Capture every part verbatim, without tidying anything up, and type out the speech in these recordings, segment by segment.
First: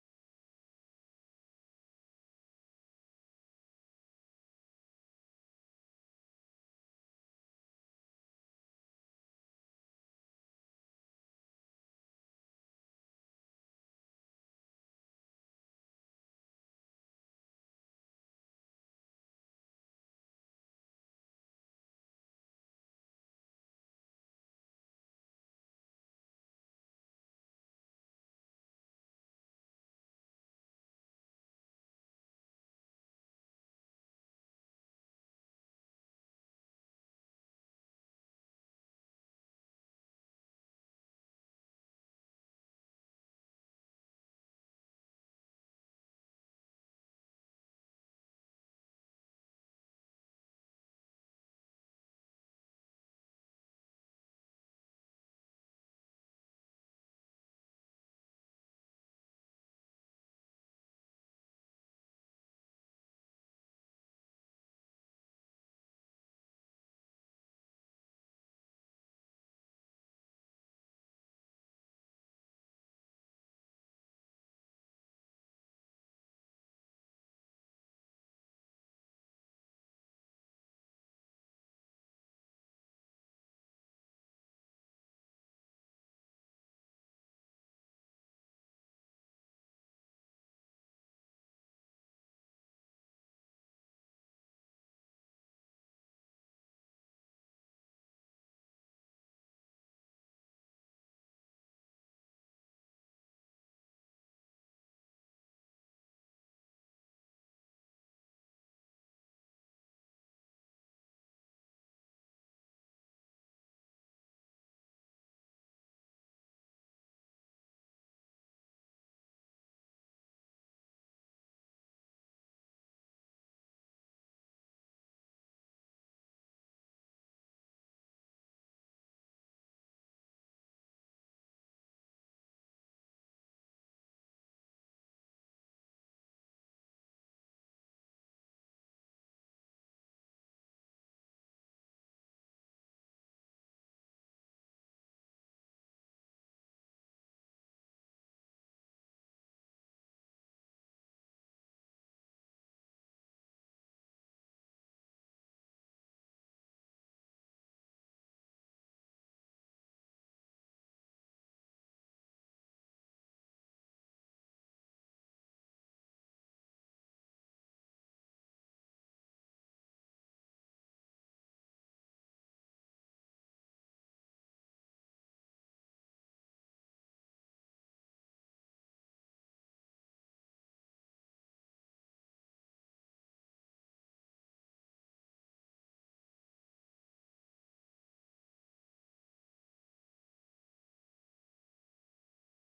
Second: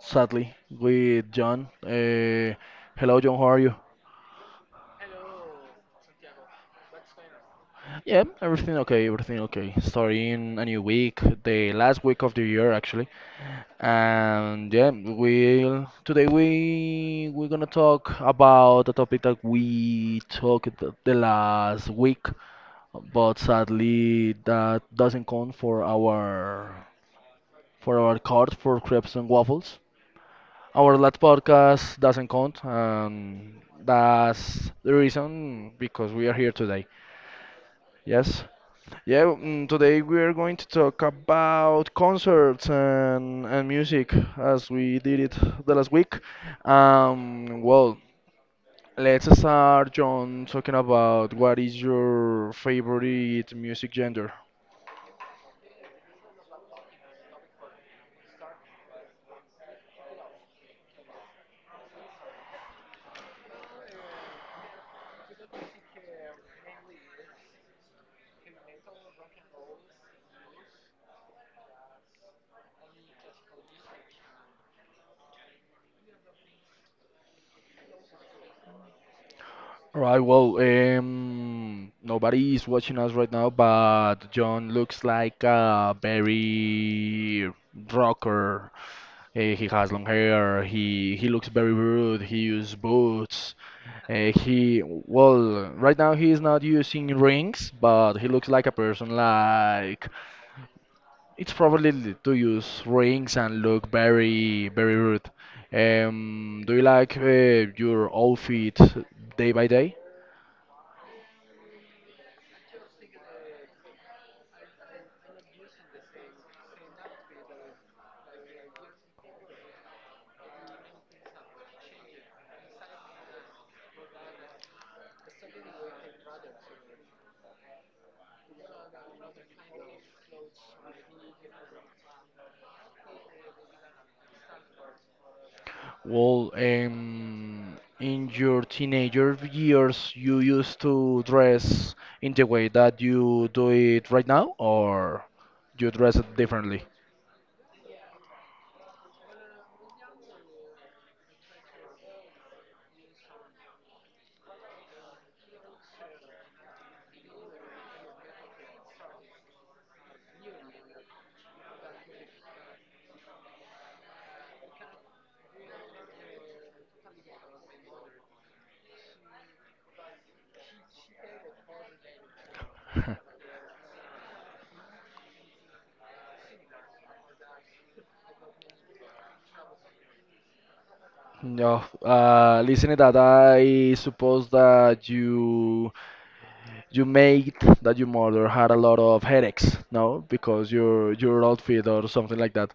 sadly, with John. Uh, hello, John, how are you? Yeah, everything okay, everything okay. Starting a new week, the last week of the year actually. And yeah, we'll today we we're gonna talk about the topic that we talked the the last week, but sadly that doesn't count for our for our card for crepes and waffles. Our last podcast doesn't count, and that's the reason because we are here today. Yes. Yeah, mm, today we are going to talk about concerts and, and music as we did it the last week. Um, well, let's start, John, talking about what is your favorite music genre? All right, well, um, nobody is watching us right now, but John looks like a very rocker. Eh, he has long hair. He he looks very rude. He uses boots. Eh, he well, right now he is not using rings, but he looks like a person like it's probably l- to use rings and look very very rude. Um, do you like uh, your outfit day by day? Well, um, in your teenager years, you used to dress in the way that you do it right now, or you dress it differently? No, uh, listening that I suppose that you you made that your mother had a lot of headaches, no? Because your your outfit or something like that.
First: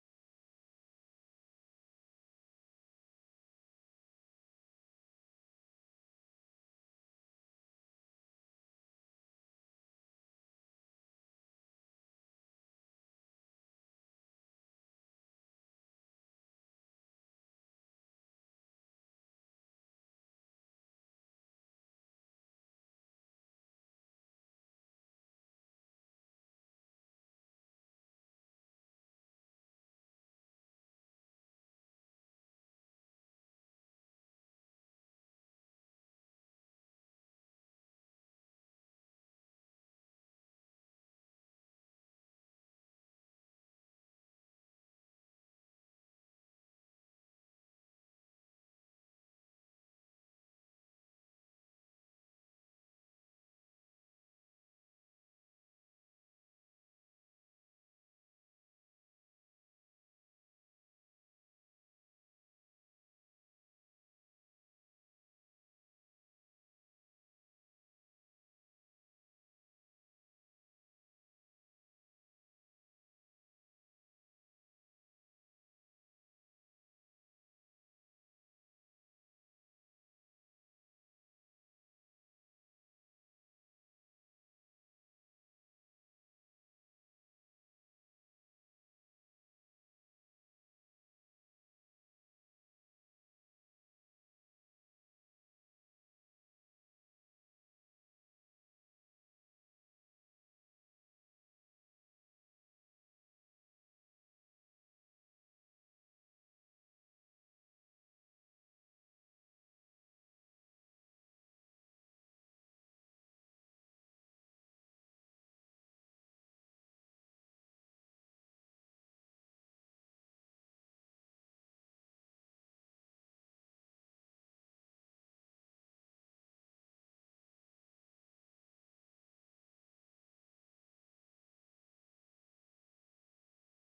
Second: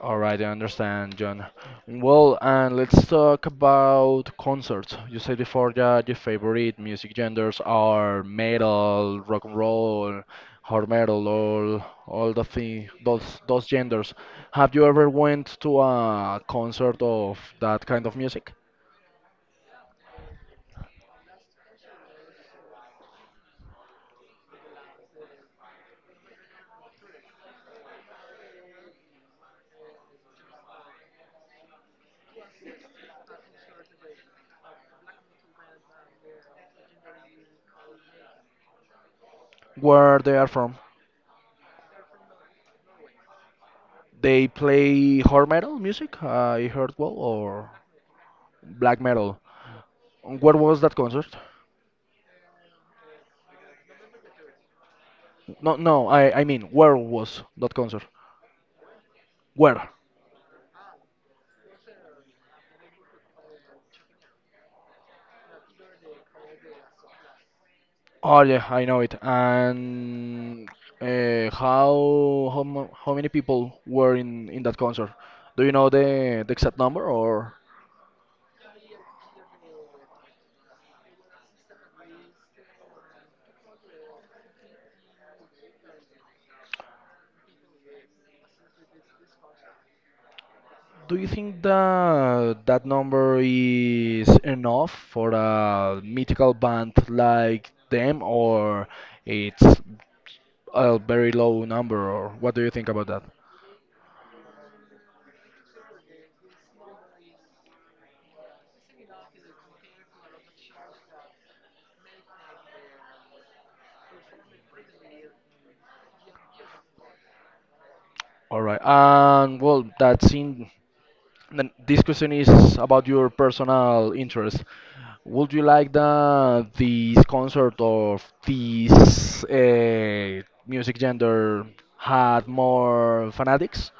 All right, I understand, John. Well, and let's talk about concerts. You said before that your favorite music genres are metal, rock and roll, hard metal, all all the thing, those those genders. Have you ever went to a concert of that kind of music? Where they are from? They play hard metal music, I heard well, or black metal. Where was that concert? No, no, I I mean, where was that concert? Where? Oh yeah, I know it. And uh, how how mu- how many people were in in that concert? Do you know the the exact number, or do you think that that number is enough for a mythical band like them, or it's a very low number, or what do you think about that? All right. And well, that's in then this question is about your personal interest. Would you like that this concert of this uh, music genre had more fanatics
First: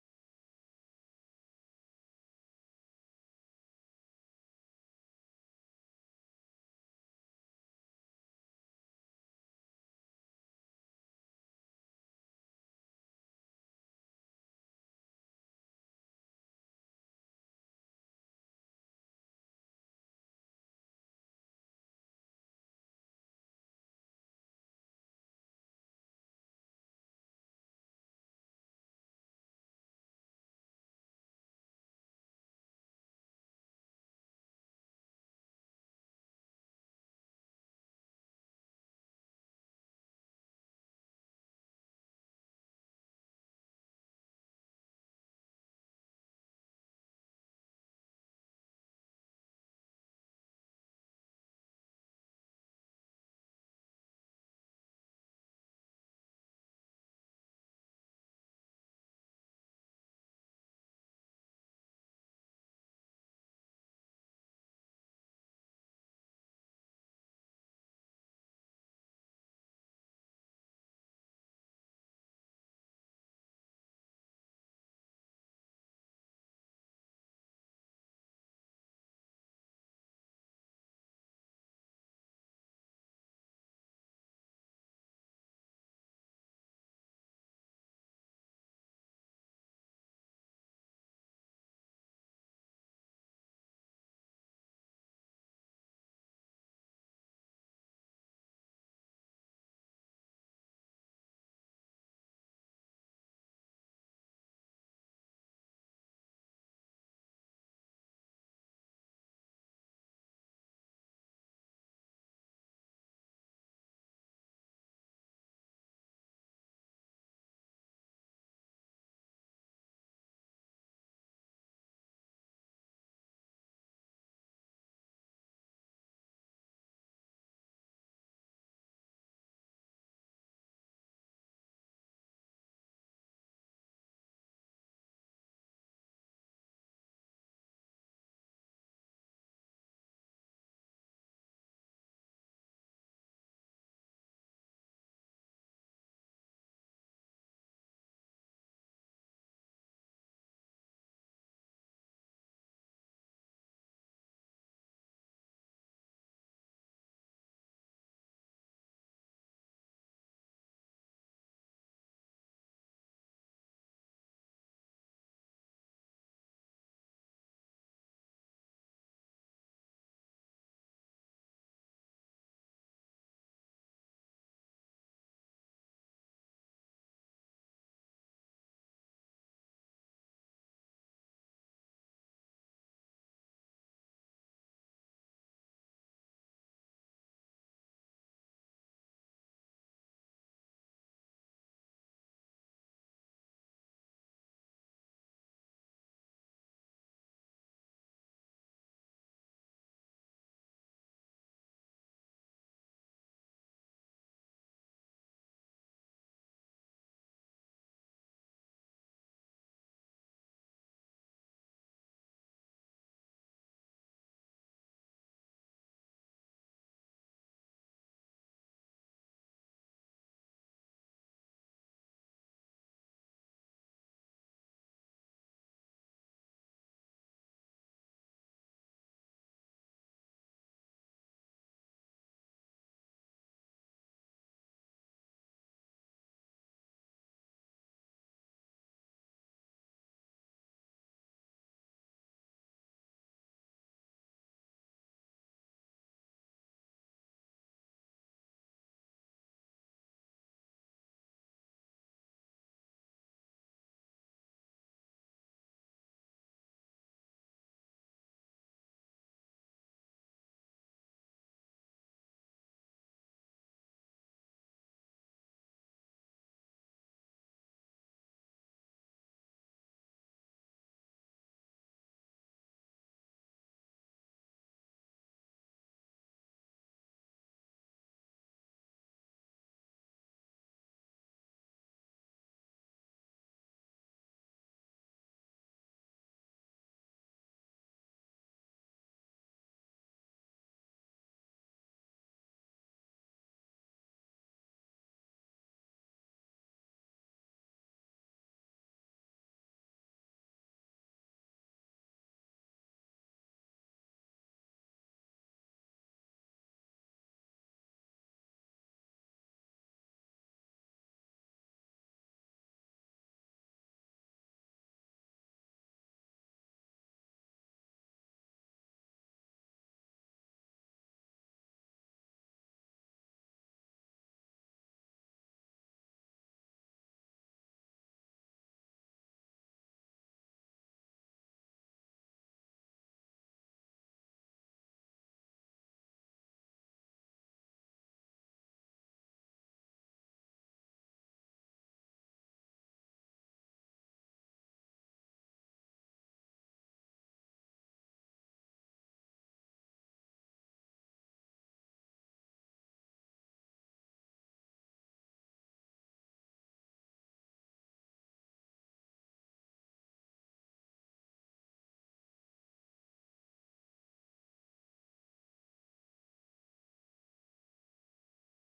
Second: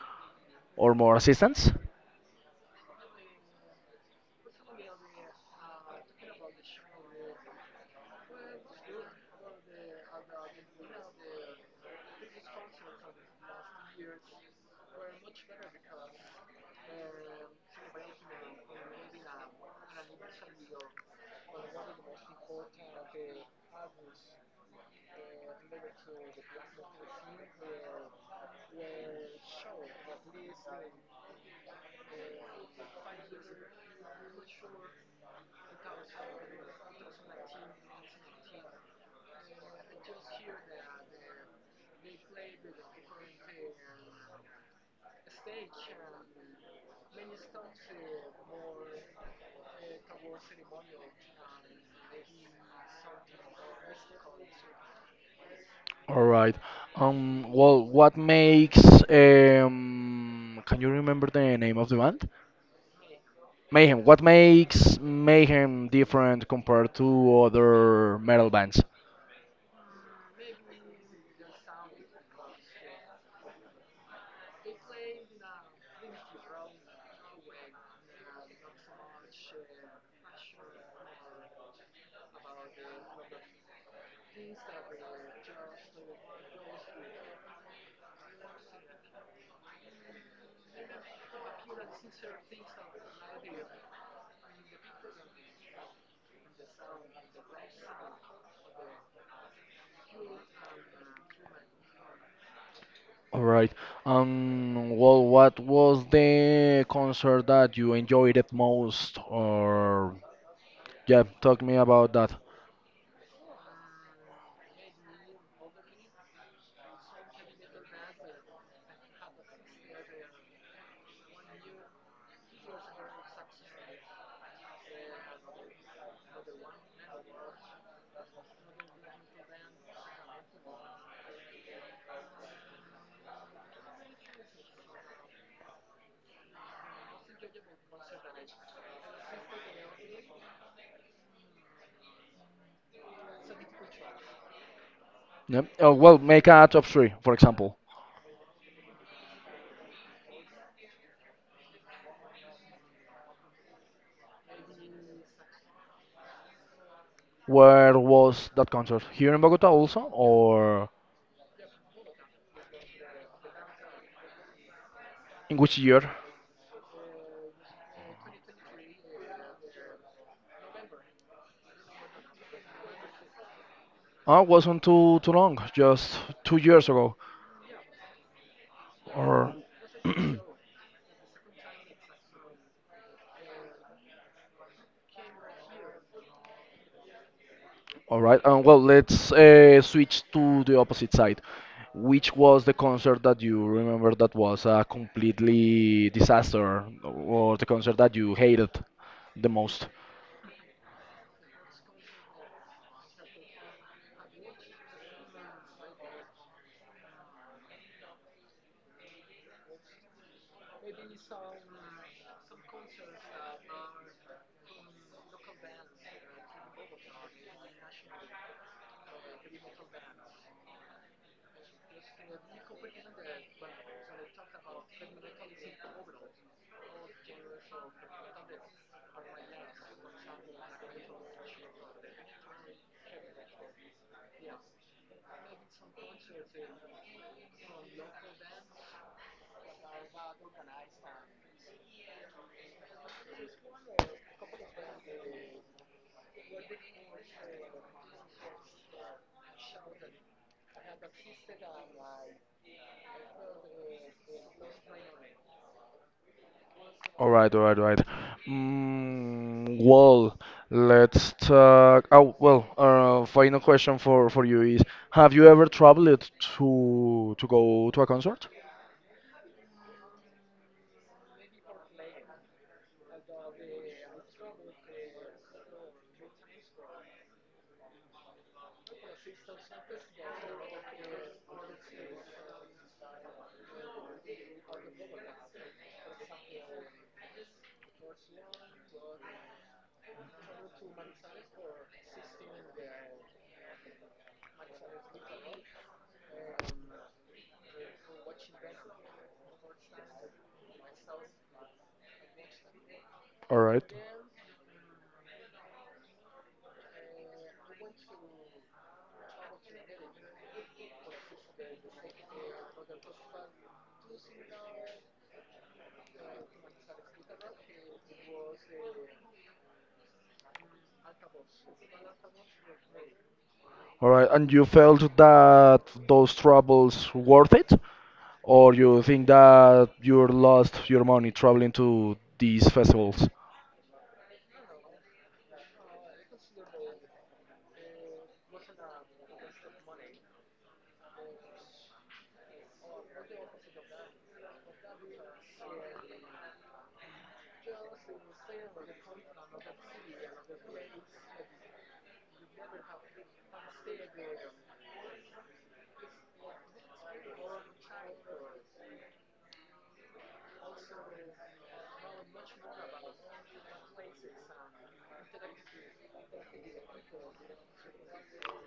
or more assistants? All right. Um, well, what makes um, can you remember the name of the band? Mayhem. What makes Mayhem different compared to other metal bands? All right. Um, well, what was the concert that you enjoyed it most? Or, yeah, talk me about that. Yep. Oh, well, make a top three, for example. Where was that concert? Here in Bogota also, or in which year? Oh, it wasn't too too long, just two years ago. Or, All right. Um, well, let's uh, switch to the opposite side. Which was the concert that you remember that was a completely disaster, or the concert that you hated the most? All right, all right, all right. Mm, well, let's talk. Oh, well, uh, final question for for you is: Have you ever traveled to to go to a concert? All right, all right. And you felt that those troubles worth it? Or you think that you lost your money traveling to these festivals.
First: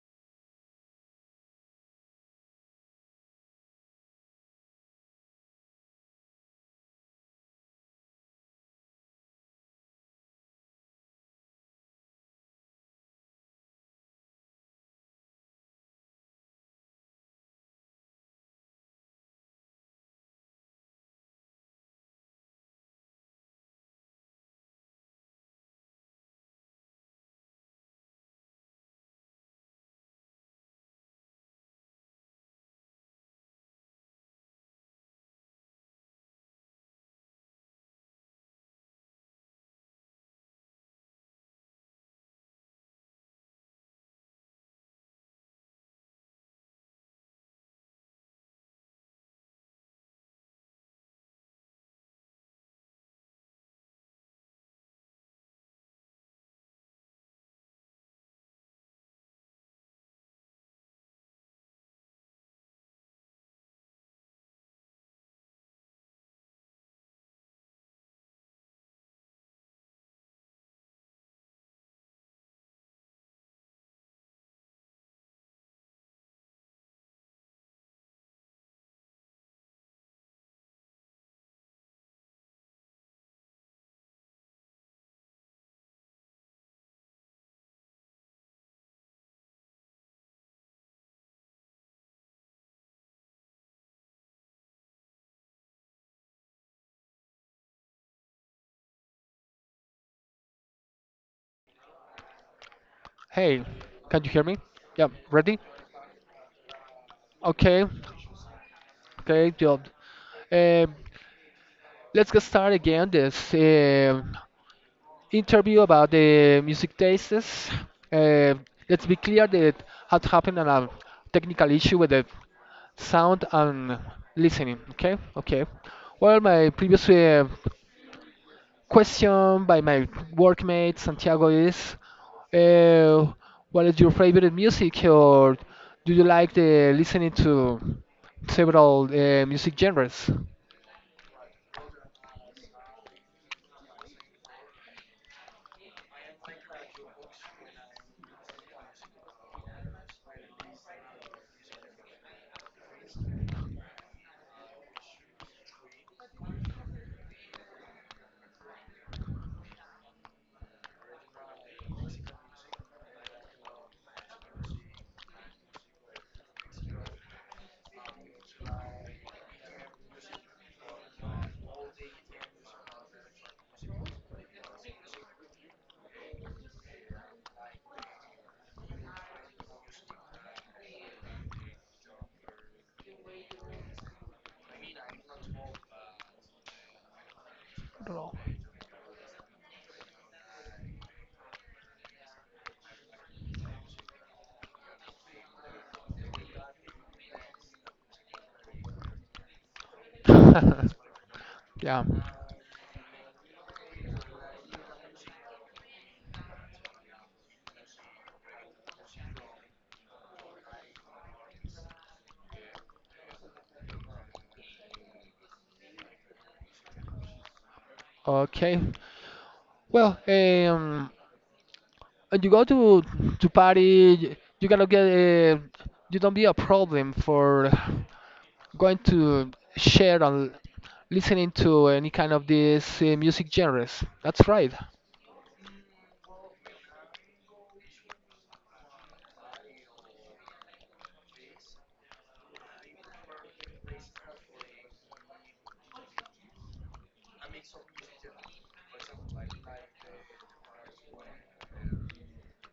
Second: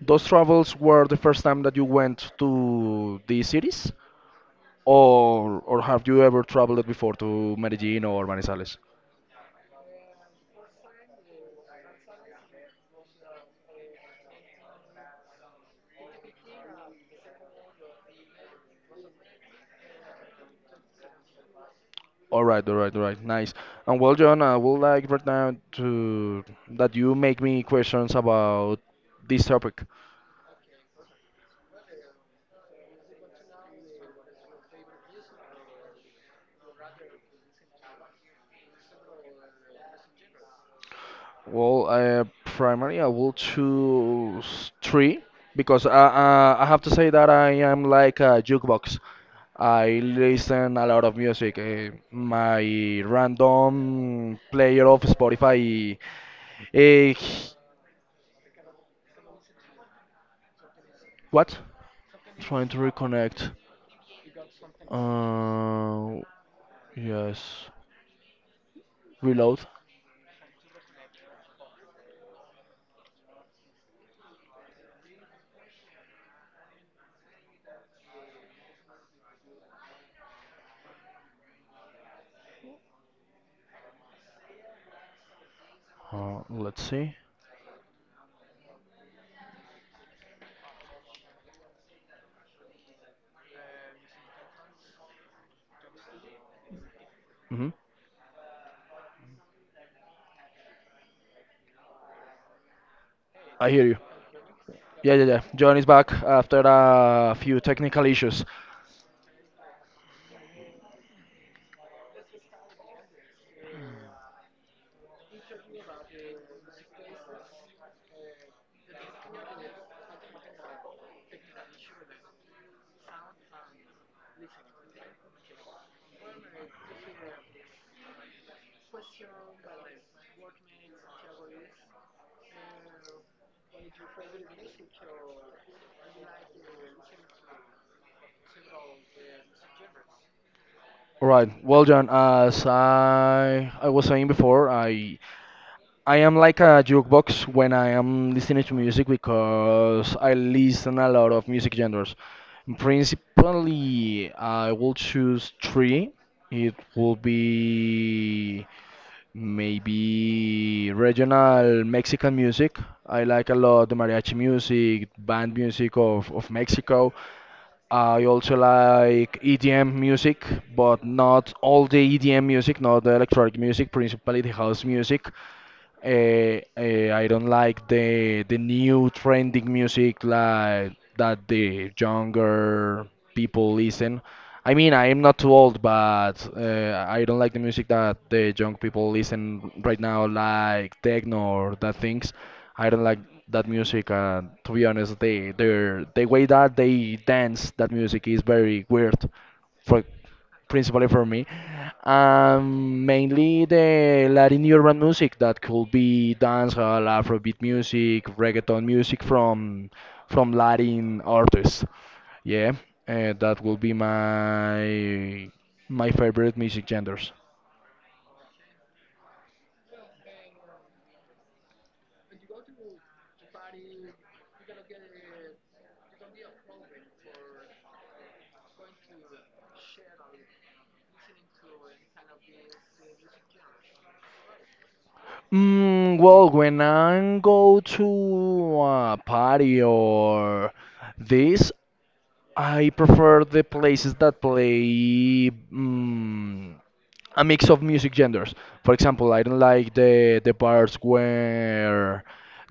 Those travels were the first time that you went to these cities, or or have you ever traveled before to Medellin or Manizales? All right, all right, all right, nice. And well, John, I would like right now to that you make me questions about this topic. Well, uh, primarily I will choose three because I, uh, I have to say that I am like a jukebox. I listen a lot of music. Uh, my random player of Spotify. Uh, what? Trying to reconnect. Uh, yes. Reload. Uh, let's see. hmm Hey, I hear you. can you hear me? Yeah, Yeah, yeah, yeah. ready? John is back after a few Okay, technical issues. okay, job. Um, let's get started again. This um interview about the music tastes. Um let's be clear that it had happened on a technical issue with the sound and listening. Okay, okay. Well, my previous uh, question by my workmate Santiago is, uh, what is your favorite music, or do you like the listening to several uh, music genres? All right. Well, John, as I I was saying before, I I am like a jukebox when I am listening to music because I listen a lot of music genres. Principally, I will choose three. It will be maybe regional Mexican music. I like a lot the mariachi music, band music of, of Mexico. I also like E D M music, but not all the E D M music, not the electronic music, principally the house music. Uh, uh, I don't like the the new trending music like that the younger people listen. I mean, I am not too old, but uh, I don't like the music that the young people listen right now, like techno or that things. I don't like that music. And to be honest, they their the way that they dance that music is very weird, for principally for me. Yeah. Um, mainly the Latin urban music that could be dancehall, Afrobeat music, reggaeton music from from Latin artists. Yeah, uh, that will be my my favorite music genders. Okay. Well, um, when you go to to party, y- you cannot get uh, you don't be a problem for going to share and listening to any kind of these uh, music genres. That's right. Mm, well, when I go to a party or this, I prefer the places that play. Mm, a mix of music genres. For example, I don't like the the bars where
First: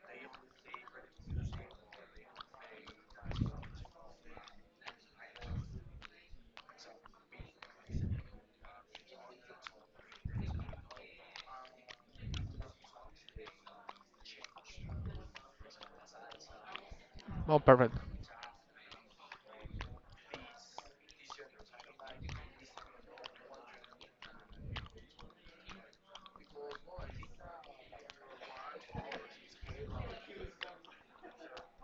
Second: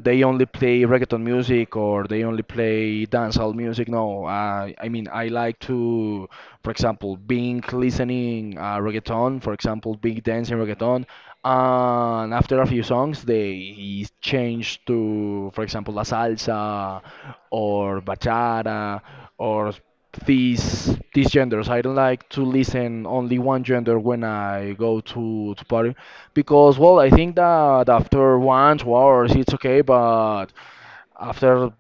they only play reggaeton music or they only play dancehall music. No, I I mean I like to, for example, being listening uh, reggaeton. For example, being dancing reggaeton, and after a few songs they change to, for example, la salsa Oh, perfect. or bachata or these these genders. I don't like to listen only one gender when I go to to party because well, I think that after one two hours it's okay, but after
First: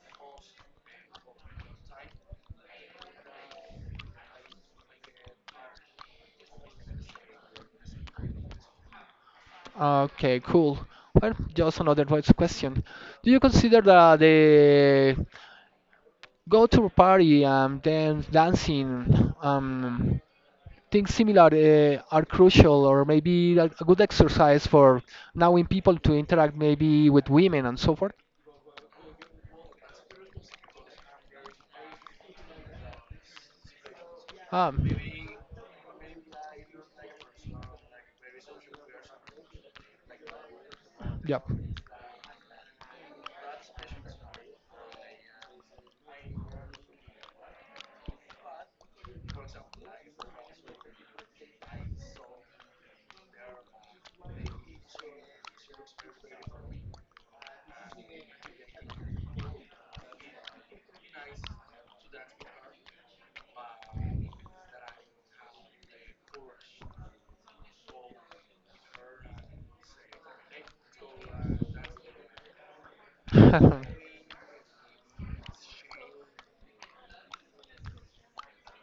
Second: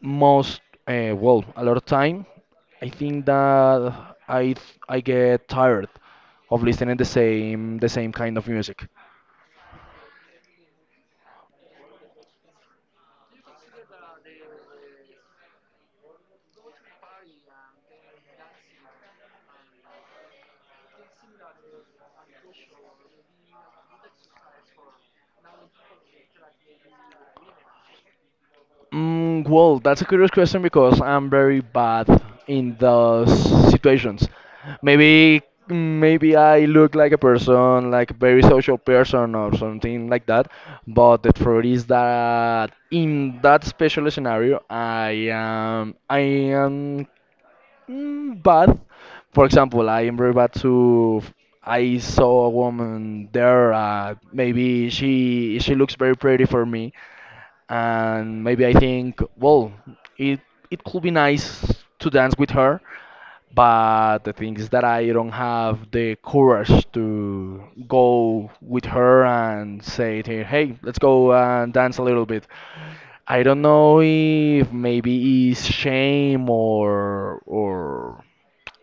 most uh, well a lot of time, I think that I I get tired of listening the same the same kind of music. Okay, cool. Well, just another voice question. Do you consider that the go to a party and then dancing um, things similar uh, are crucial or maybe a a good exercise for knowing people to interact maybe with women and so forth? Mm, well, that's a curious question because I'm very bad in those situations. Um, Maybe maybe I look like a person, like a very social person or something like that, but the yep. truth is that in that special scenario, I am I am Mm, but for example, I remember back to I saw a woman there. Uh, maybe she she looks very pretty for me, and maybe I think, well, it it could be nice to dance with her. But the thing is that I don't have the courage to go with her and say to her, hey, let's go and dance a little bit. I don't know if maybe it's shame or or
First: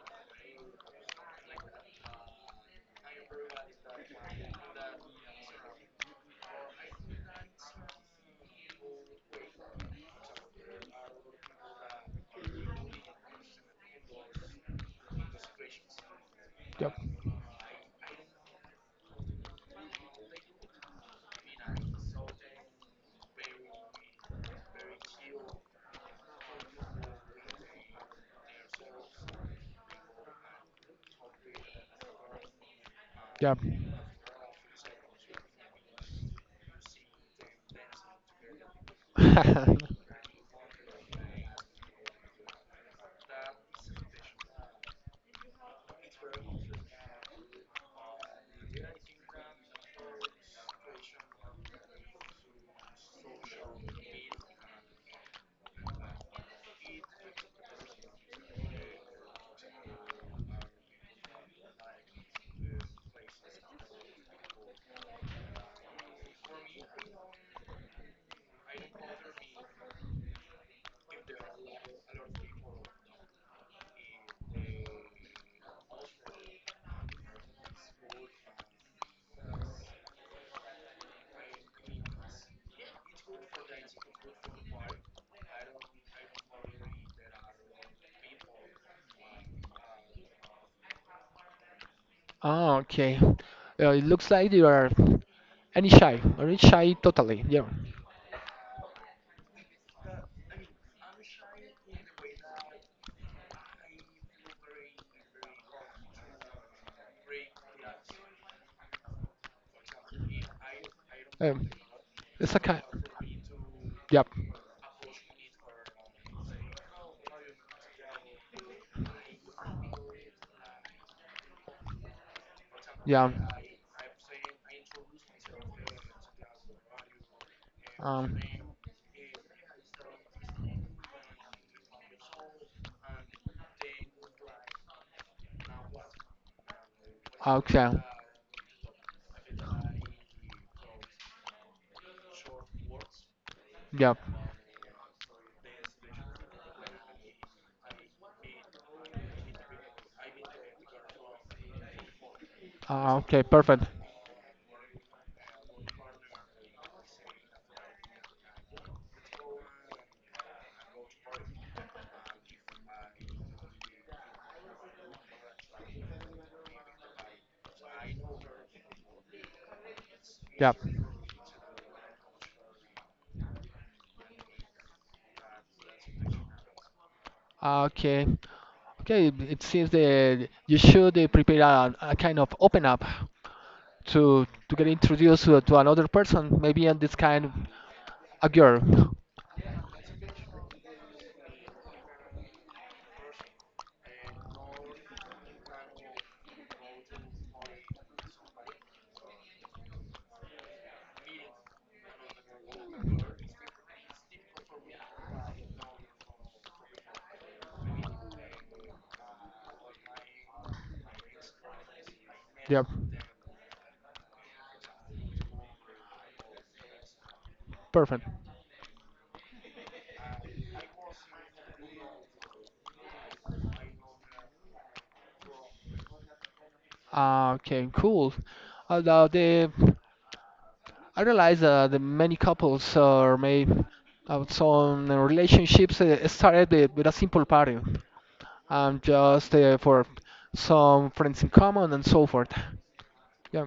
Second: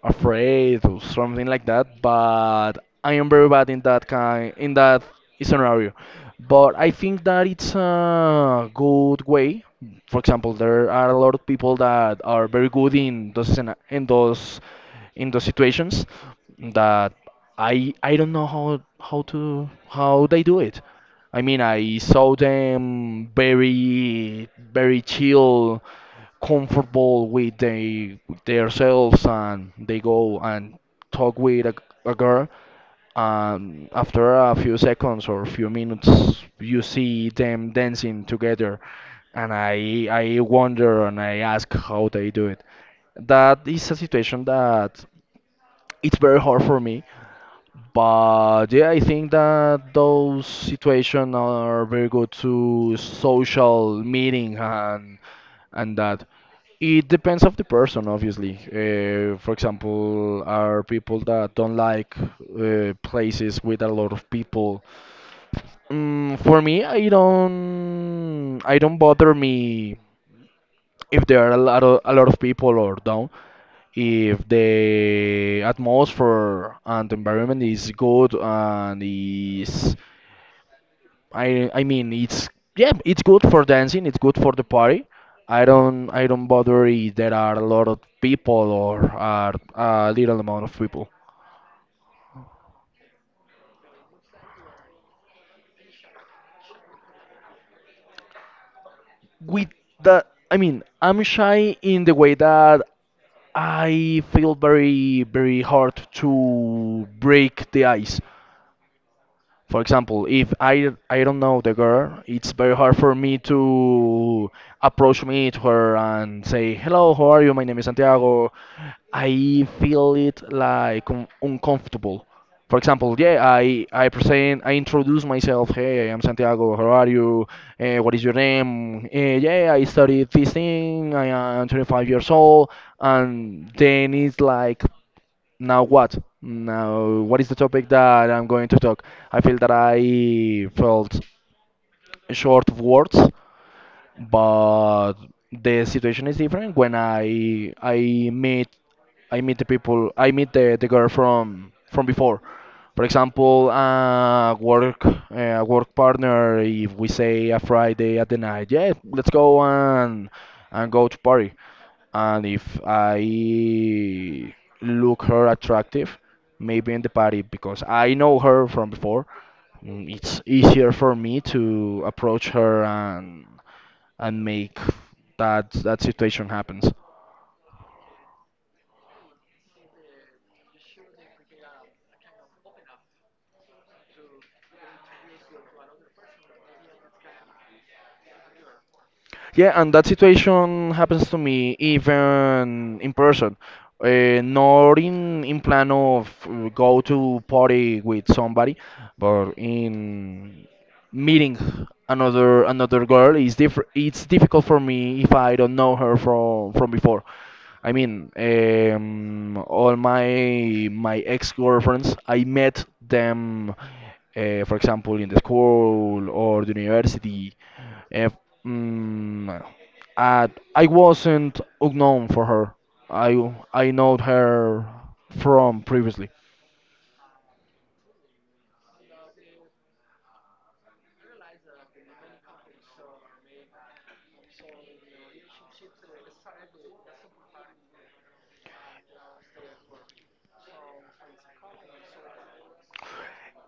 afraid or something like that. But I am very bad in that kind in that scenario. But I think that it's a good way. For example, there are a lot of people that are very good in those scena- in those in those situations Yep. that I I don't know how how to how they do it. I mean, I saw them very very chill comfortable with they with themselves and they go and talk with a, a girl Yep. and after a few seconds or few minutes you see them dancing together and I I wonder and I ask how they do it. That is a situation that it's very hard for me but yeah, I think that those situations are very good to social meeting and and that. It depends of the person, obviously. Uh, for example, are people that don't like uh, places with a lot of people. Mm, for me, I don't, I don't bother me if there are a lot of a lot of people or don't if the atmosphere and environment is good and is I I mean it's yeah it's good for dancing it's good for the party I don't I don't bother if there are a lot of people or are a little amount of people Oh, okay. Uh, it looks like you are any shy, or any shy totally. Yeah. with the I mean I'm shy in the way that I feel very very hard to break the ice. For example, if I I don't know Um, the girl, it's it's a very kind. hard for me Yep. to approach me to her and say, "Hello, how are you? My name is Santiago." I feel it like un- uncomfortable. For example, Yeah. yeah, I I present, I introduce myself. Hey, I am Santiago. How are you? Eh, what is your Um. name? Eh, yeah, I studied this thing. I am twenty-five years old, and then it's like now what? Now what is the topic Okay. that I'm going to talk? I feel that I felt short of words, Yeah. but the situation is different when I I meet I meet the people I meet the, the girl from from before. For Uh, okay. example, Perfect. a work a work partner. If we say a Friday at the night, yeah, let's go and and go to party and if I look her attractive, maybe in the party because I know her from before, mm, it's Yeah. easier for me to approach her and and make that that situation happens. Okay. Okay. It seems that you should uh, prepare a, a kind of open up to to get introduced to, to another person, maybe in this kind of a girl. Yeah, and that situation happens to me even in person. Uh, not in in plan of uh, go to party with somebody, but in meeting another another girl is diff it's difficult for me if I don't know her from from before. I mean, um, all my my ex-girlfriends, I met Yeah. them, uh, for example, in the school or the university. Perfect. Uh, mm, and I wasn't unknown for her. I I know her from previously. Uh, okay. Cool. About the I realize uh, that many couples or maybe uh, some relationships uh, started with, with a simple party, um, just uh, for some friends in common and so forth. Yeah,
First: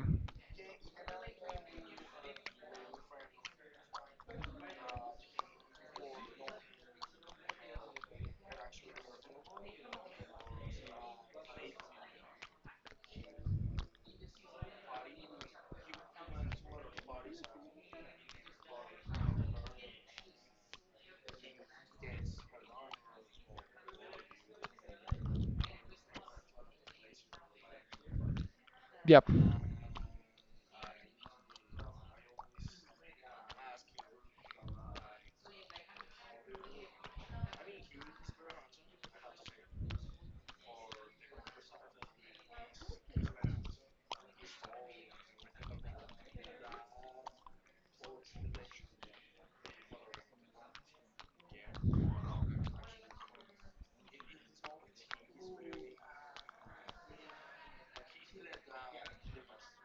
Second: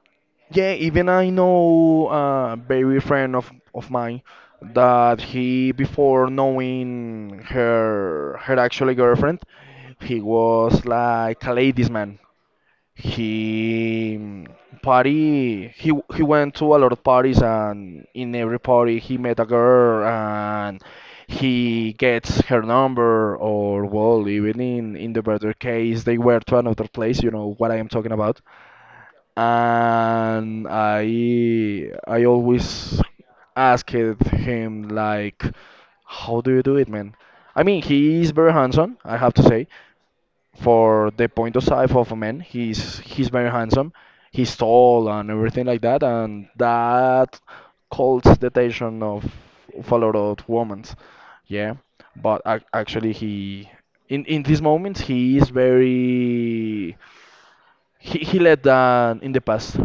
Yeah, even I know a very friend of, of mine that he, before knowing her her actually girlfriend, he was like a ladies man. He mm, party he w- he went to a lot of parties, and in every party he met a girl, and he gets her number, or well, even in in the better case they were to another place, you know what I am talking about. yep, And I I always asked him like, how do you do it, man? I mean, he is very handsome, I have to say. For the point of size of a man, he's he's very handsome. He's tall and everything like that, and that calls the attention of, of a lot of women. Yeah, but ac- actually, he in in these moments he is very he he led uh, in the past.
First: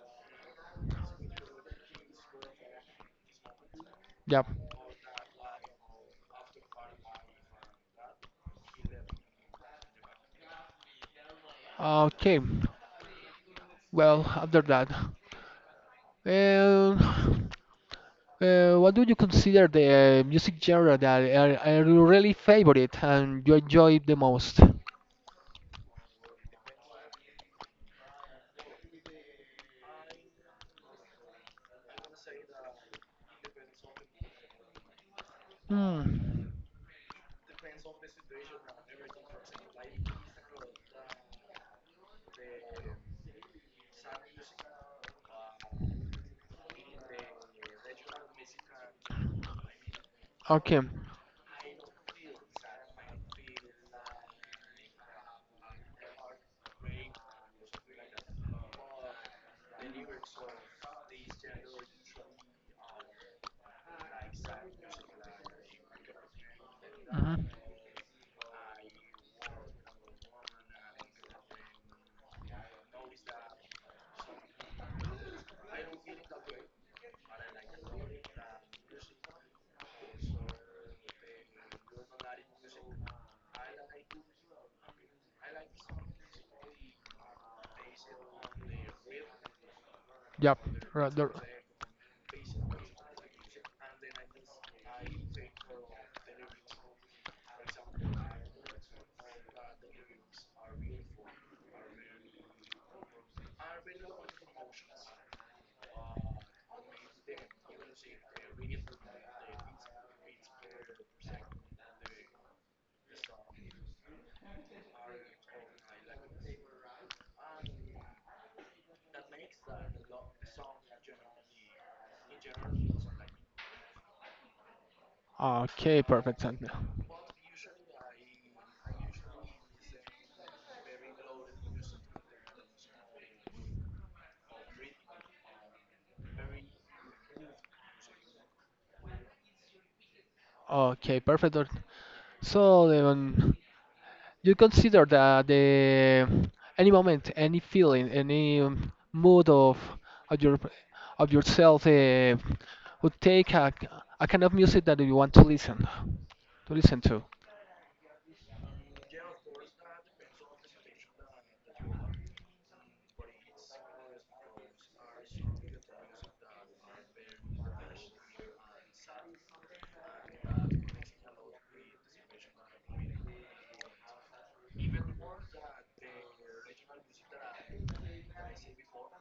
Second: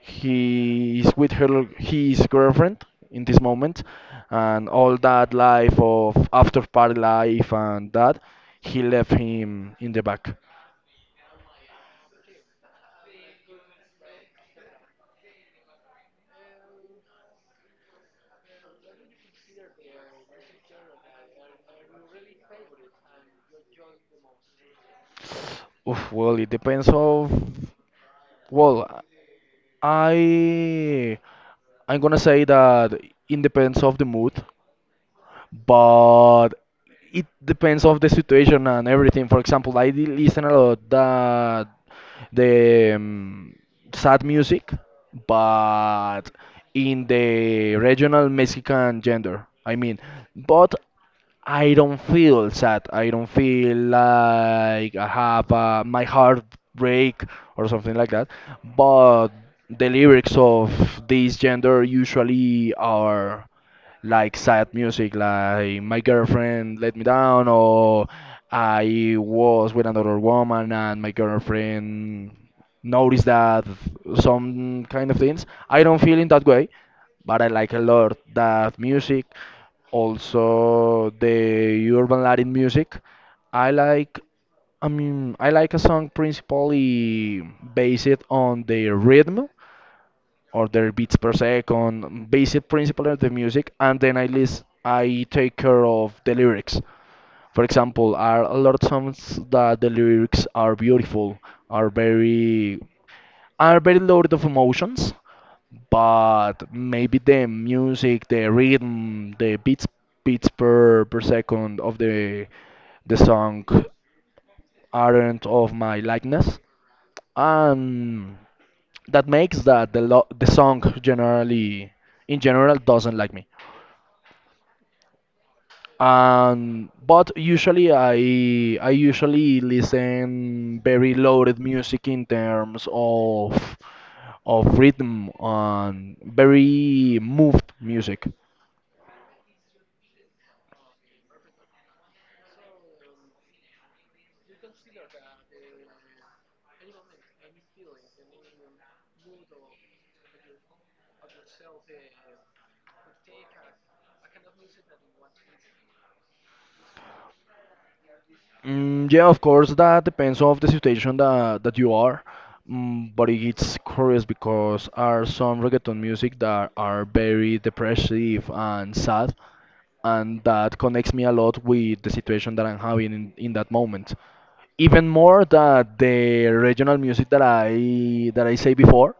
He is with her his girlfriend in this moment, yep. and all that life of after party life and that he left him in the back. Okay, well, after that, well, uh, what do you consider the music genre that are, are you really favorite and you enjoy the most? Oof, well, it depends of. Well, I I'm gonna say that it depends of the mood, Hmm. but it depends of the situation and everything. For example, I did listen a lot that the um, sad music, but in the regional Mexican gender. I mean, but Okay. I don't feel sad. I don't feel like I have uh, my heart break or something like that. But the lyrics of this gender usually are like sad music, like my girlfriend let me down, Hmm. or I was with another woman and my girlfriend noticed that some kind of things. I don't feel in that way, but I like a lot that music. Also, the urban Latin music. I like. I mean, I like a song principally based on the rhythm Yep. or their Right beats there. per second, basic principle of the music, and then I list, I take care of the lyrics. For example, are a lot of songs that the lyrics are beautiful, are very, are very loaded of emotions, but maybe the music, the rhythm, the beats beats per per second of the the song aren't of my likeness, and that makes that the lo- the song generally in general doesn't like me. Okay, perfect. Thank you. Um, but usually i i usually listen very loaded music in terms of of rhythm and very moved music. Okay, perfect. Dor- So, Leon, you consider that the any moment, any feeling, any um, mood of of your of yourself uh, would take a, a kind of music that you want to listen to listen to. Mm, yeah, of course, that depends of the situation that that you are. Mm, but it's curious because are some reggaeton music that are very depressive and sad, and that connects me a lot with the situation that I'm having in, in that moment. Even more than the regional music that I that I say before.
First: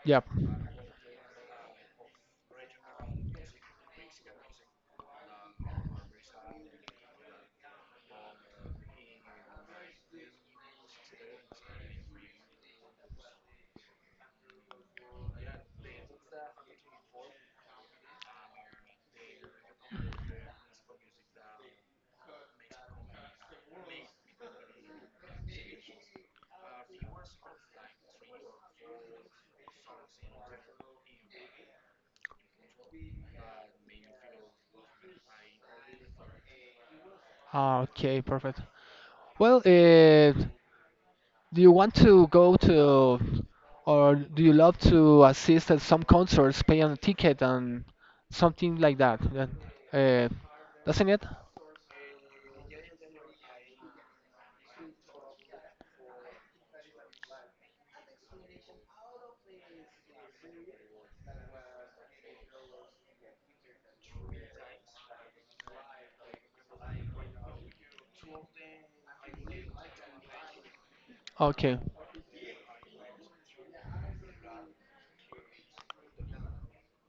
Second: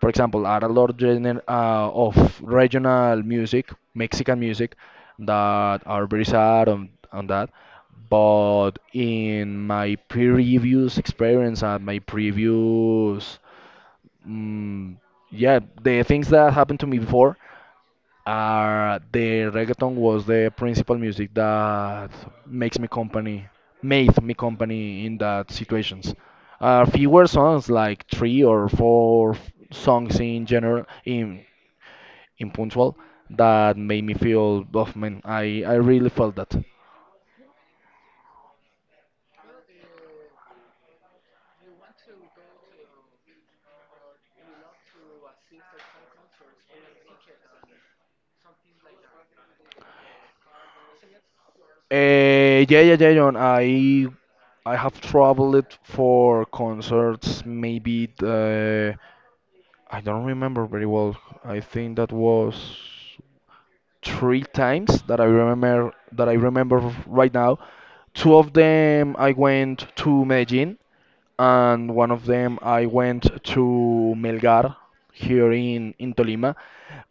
For Yep. example, are a lot gener- uh, of regional music, Mexican music, that are very sad on, on that. But in my previous experience and my previous, mm, yeah, the things that happened to me before, uh, the reggaeton was the principal music that makes me company, made me company in that situations. Uh, fewer songs, like three or four f- songs in general, in in puntual, that made me feel, oh man, I I really felt that. Ah, okay, perfect. Well, uh, do you want to go to or do you love to assist at some concerts, pay on a ticket and something like that? That- Uh, doesn't it? Uh, yeah, yeah, yeah, John. I I have traveled for concerts. Maybe uh, I don't remember very well. I think that was. Three times that I remember that I remember right now. Two of them I went to Medellin, Okay. and one of them I went to Melgar here in in Tolima.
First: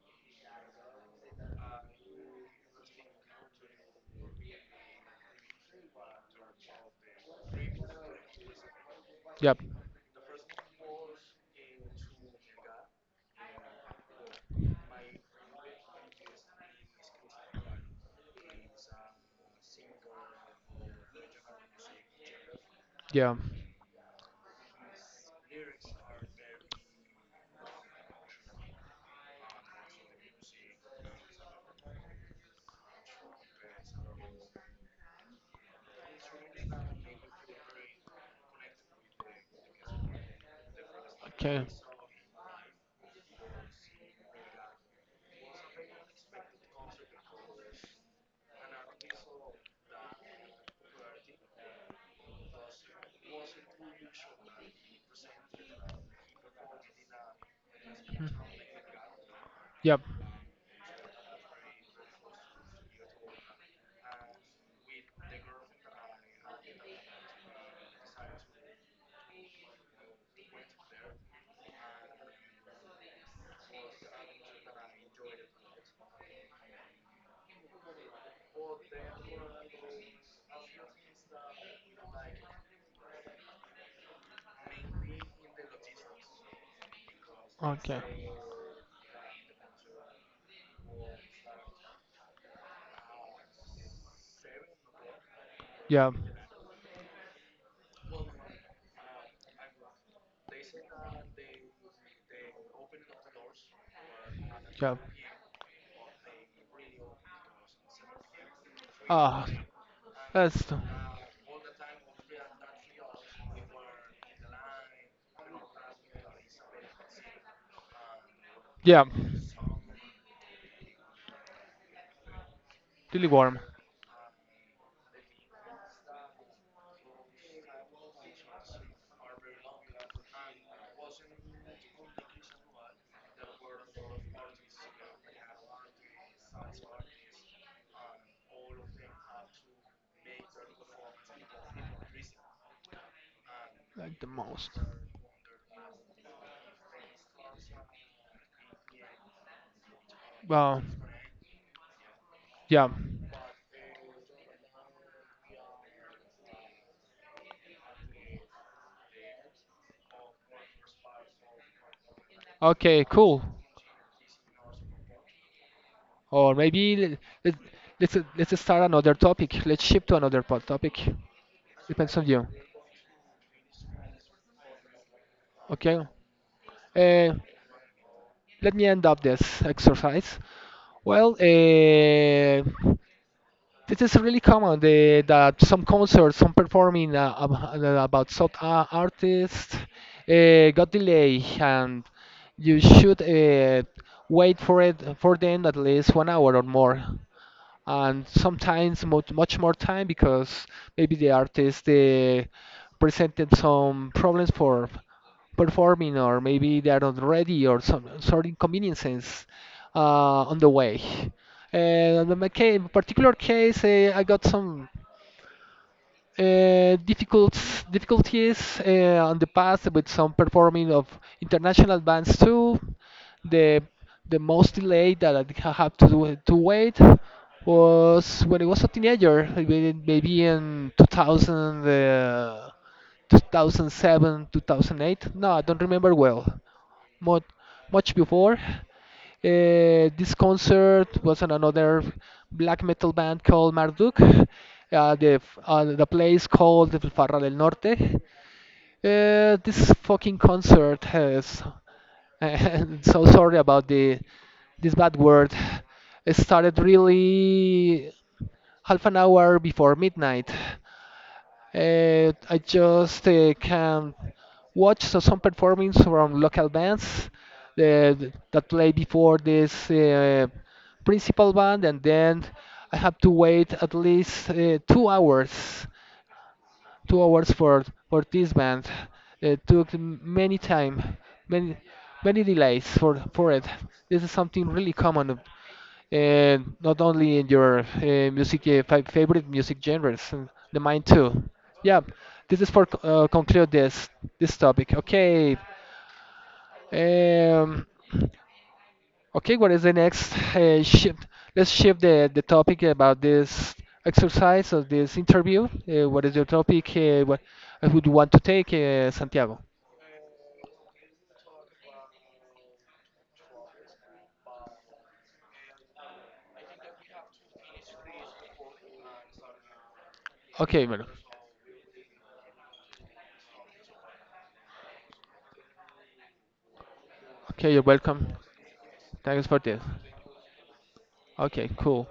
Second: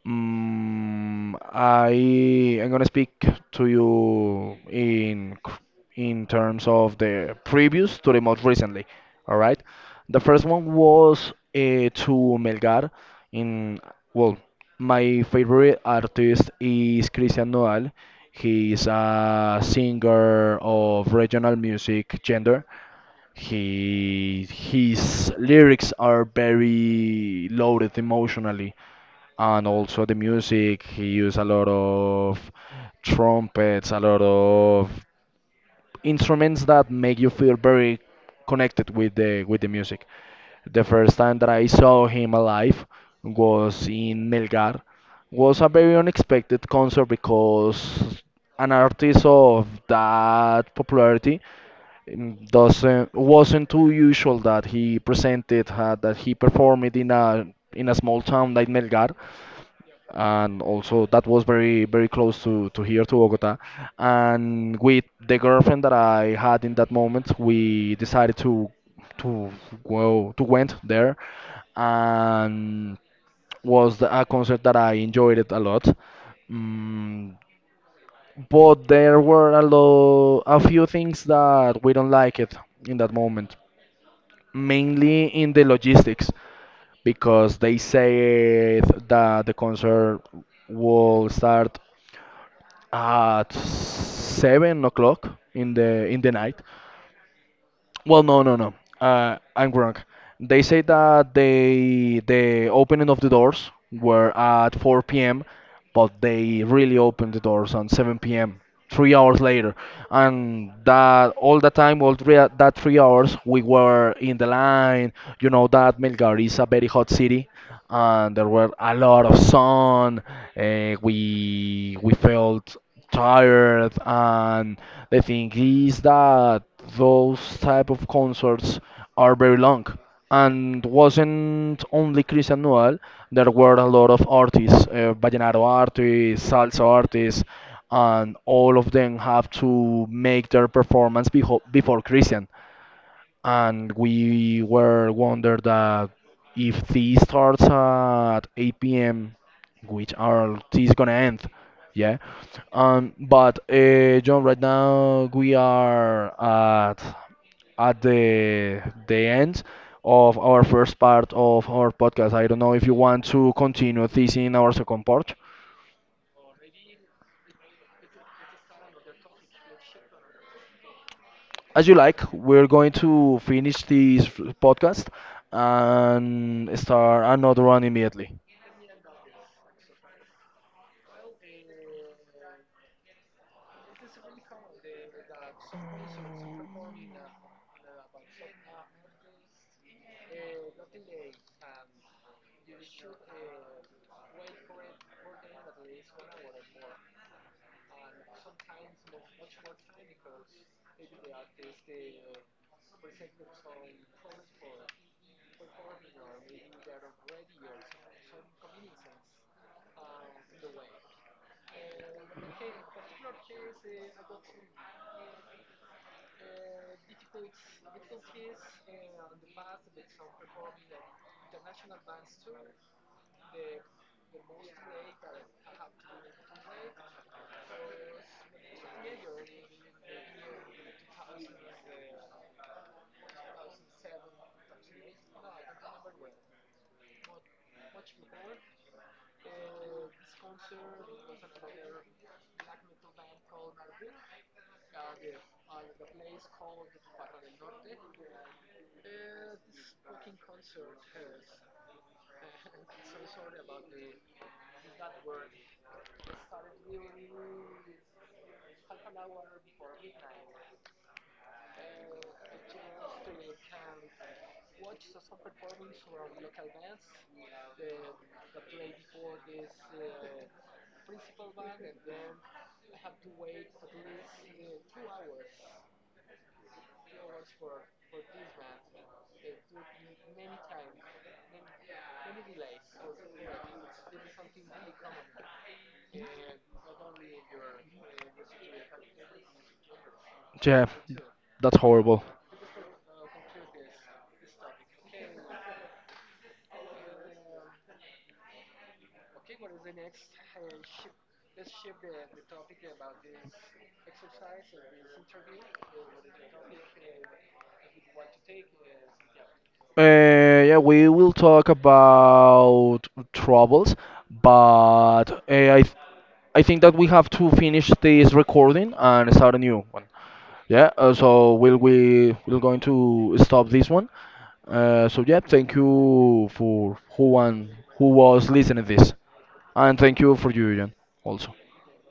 Mm, I I'm gonna speak to you in c- in terms of the previous to the most recently. All right. Yep. The first one was uh, to Melgar. In, well, my favorite artist is Christian Nodal. He is a singer of regional music gender. Yeah. He His lyrics are very loaded emotionally, and also the music. He used a lot of trumpets, a lot of instruments that make you feel very connected with the with the music. The first time that Okay. I saw him alive was in Melgar. Was a very unexpected concert because an artist of that popularity, mm, doesn't wasn't too usual that he presented uh, that he performed it in a in a small town like Melgar, Yep. and also that was very very close to to here to Bogota, and with the girlfriend that I had in that moment we decided to to go to went there, and was the, a concert that I enjoyed it a lot. Mm, but there were a lo a few things that we don't like it in that moment, mainly in the logistics, because they Okay. said that the concert will start at seven o'clock in the Yep. in the night. Well, no, no, no. Uh, I'm wrong. They say that they the opening of the doors were at Yep. four p m, but they really opened the doors on seven p m. Three hours Ah, later, that's and the that all the time, all three, that three hours, we were in the line. You know that Melgar is a very hot city, and there were a yeah, lot of sun. Uh, we we felt really warm, tired, and the thing is that those type of concerts are very long. And wasn't only Cristian Nodal. There were a lot of artists, uh, vallenato artists, salsa artists, and all of them have to make their performance beho- before Christian, and like the we most. were wonder that if this starts at eight p m, which are Well, this gonna end, yeah. yeah. Um, but uh, John, right now we are at at the the end of our first part of our podcast. I don't know if you Okay, want cool. to continue this in our second part. Or maybe let's let's let's start another topic. Let's shift to another po- topic. As you Depends like, on you. we're going to finish this podcast Okay. and start Uh, another one immediately. let me end up this exercise. Well, uh, this is really common the, that some concerts, some performing uh, ab- uh, about some uh, artists uh, got delay, and you should uh, wait for it for them at least one hour or more and sometimes much, much more time because maybe the artist uh, presented some problems for performing or maybe they are not ready or some sort of inconveniences uh, on the way. And in my case, particular case, uh, I got some uh, difficult difficulties uh, on the past with some performing of international bands too. The the most delay that I ha- had to do, to wait was when I was a teenager, maybe maybe in two thousand, uh, two thousand seven, two thousand eight. No, I don't remember well much, much before. Uh, this concert was on another black metal band called Marduk, uh, the, f- uh, the place called the Farra del Norte. Uh, this fucking concert has. I'm so sorry about the this bad word. It started really half an hour before midnight. Uh, I just uh, can watch so some performance from local bands uh, that play before this uh, principal band, and then I have to wait at least uh, two hours, two hours for for this band. It took m- many time, many many delays for for it. This is something really common and not only in your uh, music uh, fi- favorite music genres, and the Yeah, mine too. that's Yeah, horrible. this is for uh, conclude this this topic. Okay, um, okay. What is the next uh, shift? Let's shift the the topic about this exercise or this interview. Uh, what is your topic? Uh, what I would you want to take, uh, Santiago? Uh, yeah, we will talk about troubles, but uh, I, th- I think that we have to finish this recording and start a new one. Okay, Yeah, Manu. uh, so we'll we we're going to stop this one. Uh, so yeah, thank you for who and Okay, you're who welcome. was listening this, Thanks for this. and thank you for you, Jan, also. Okay, cool.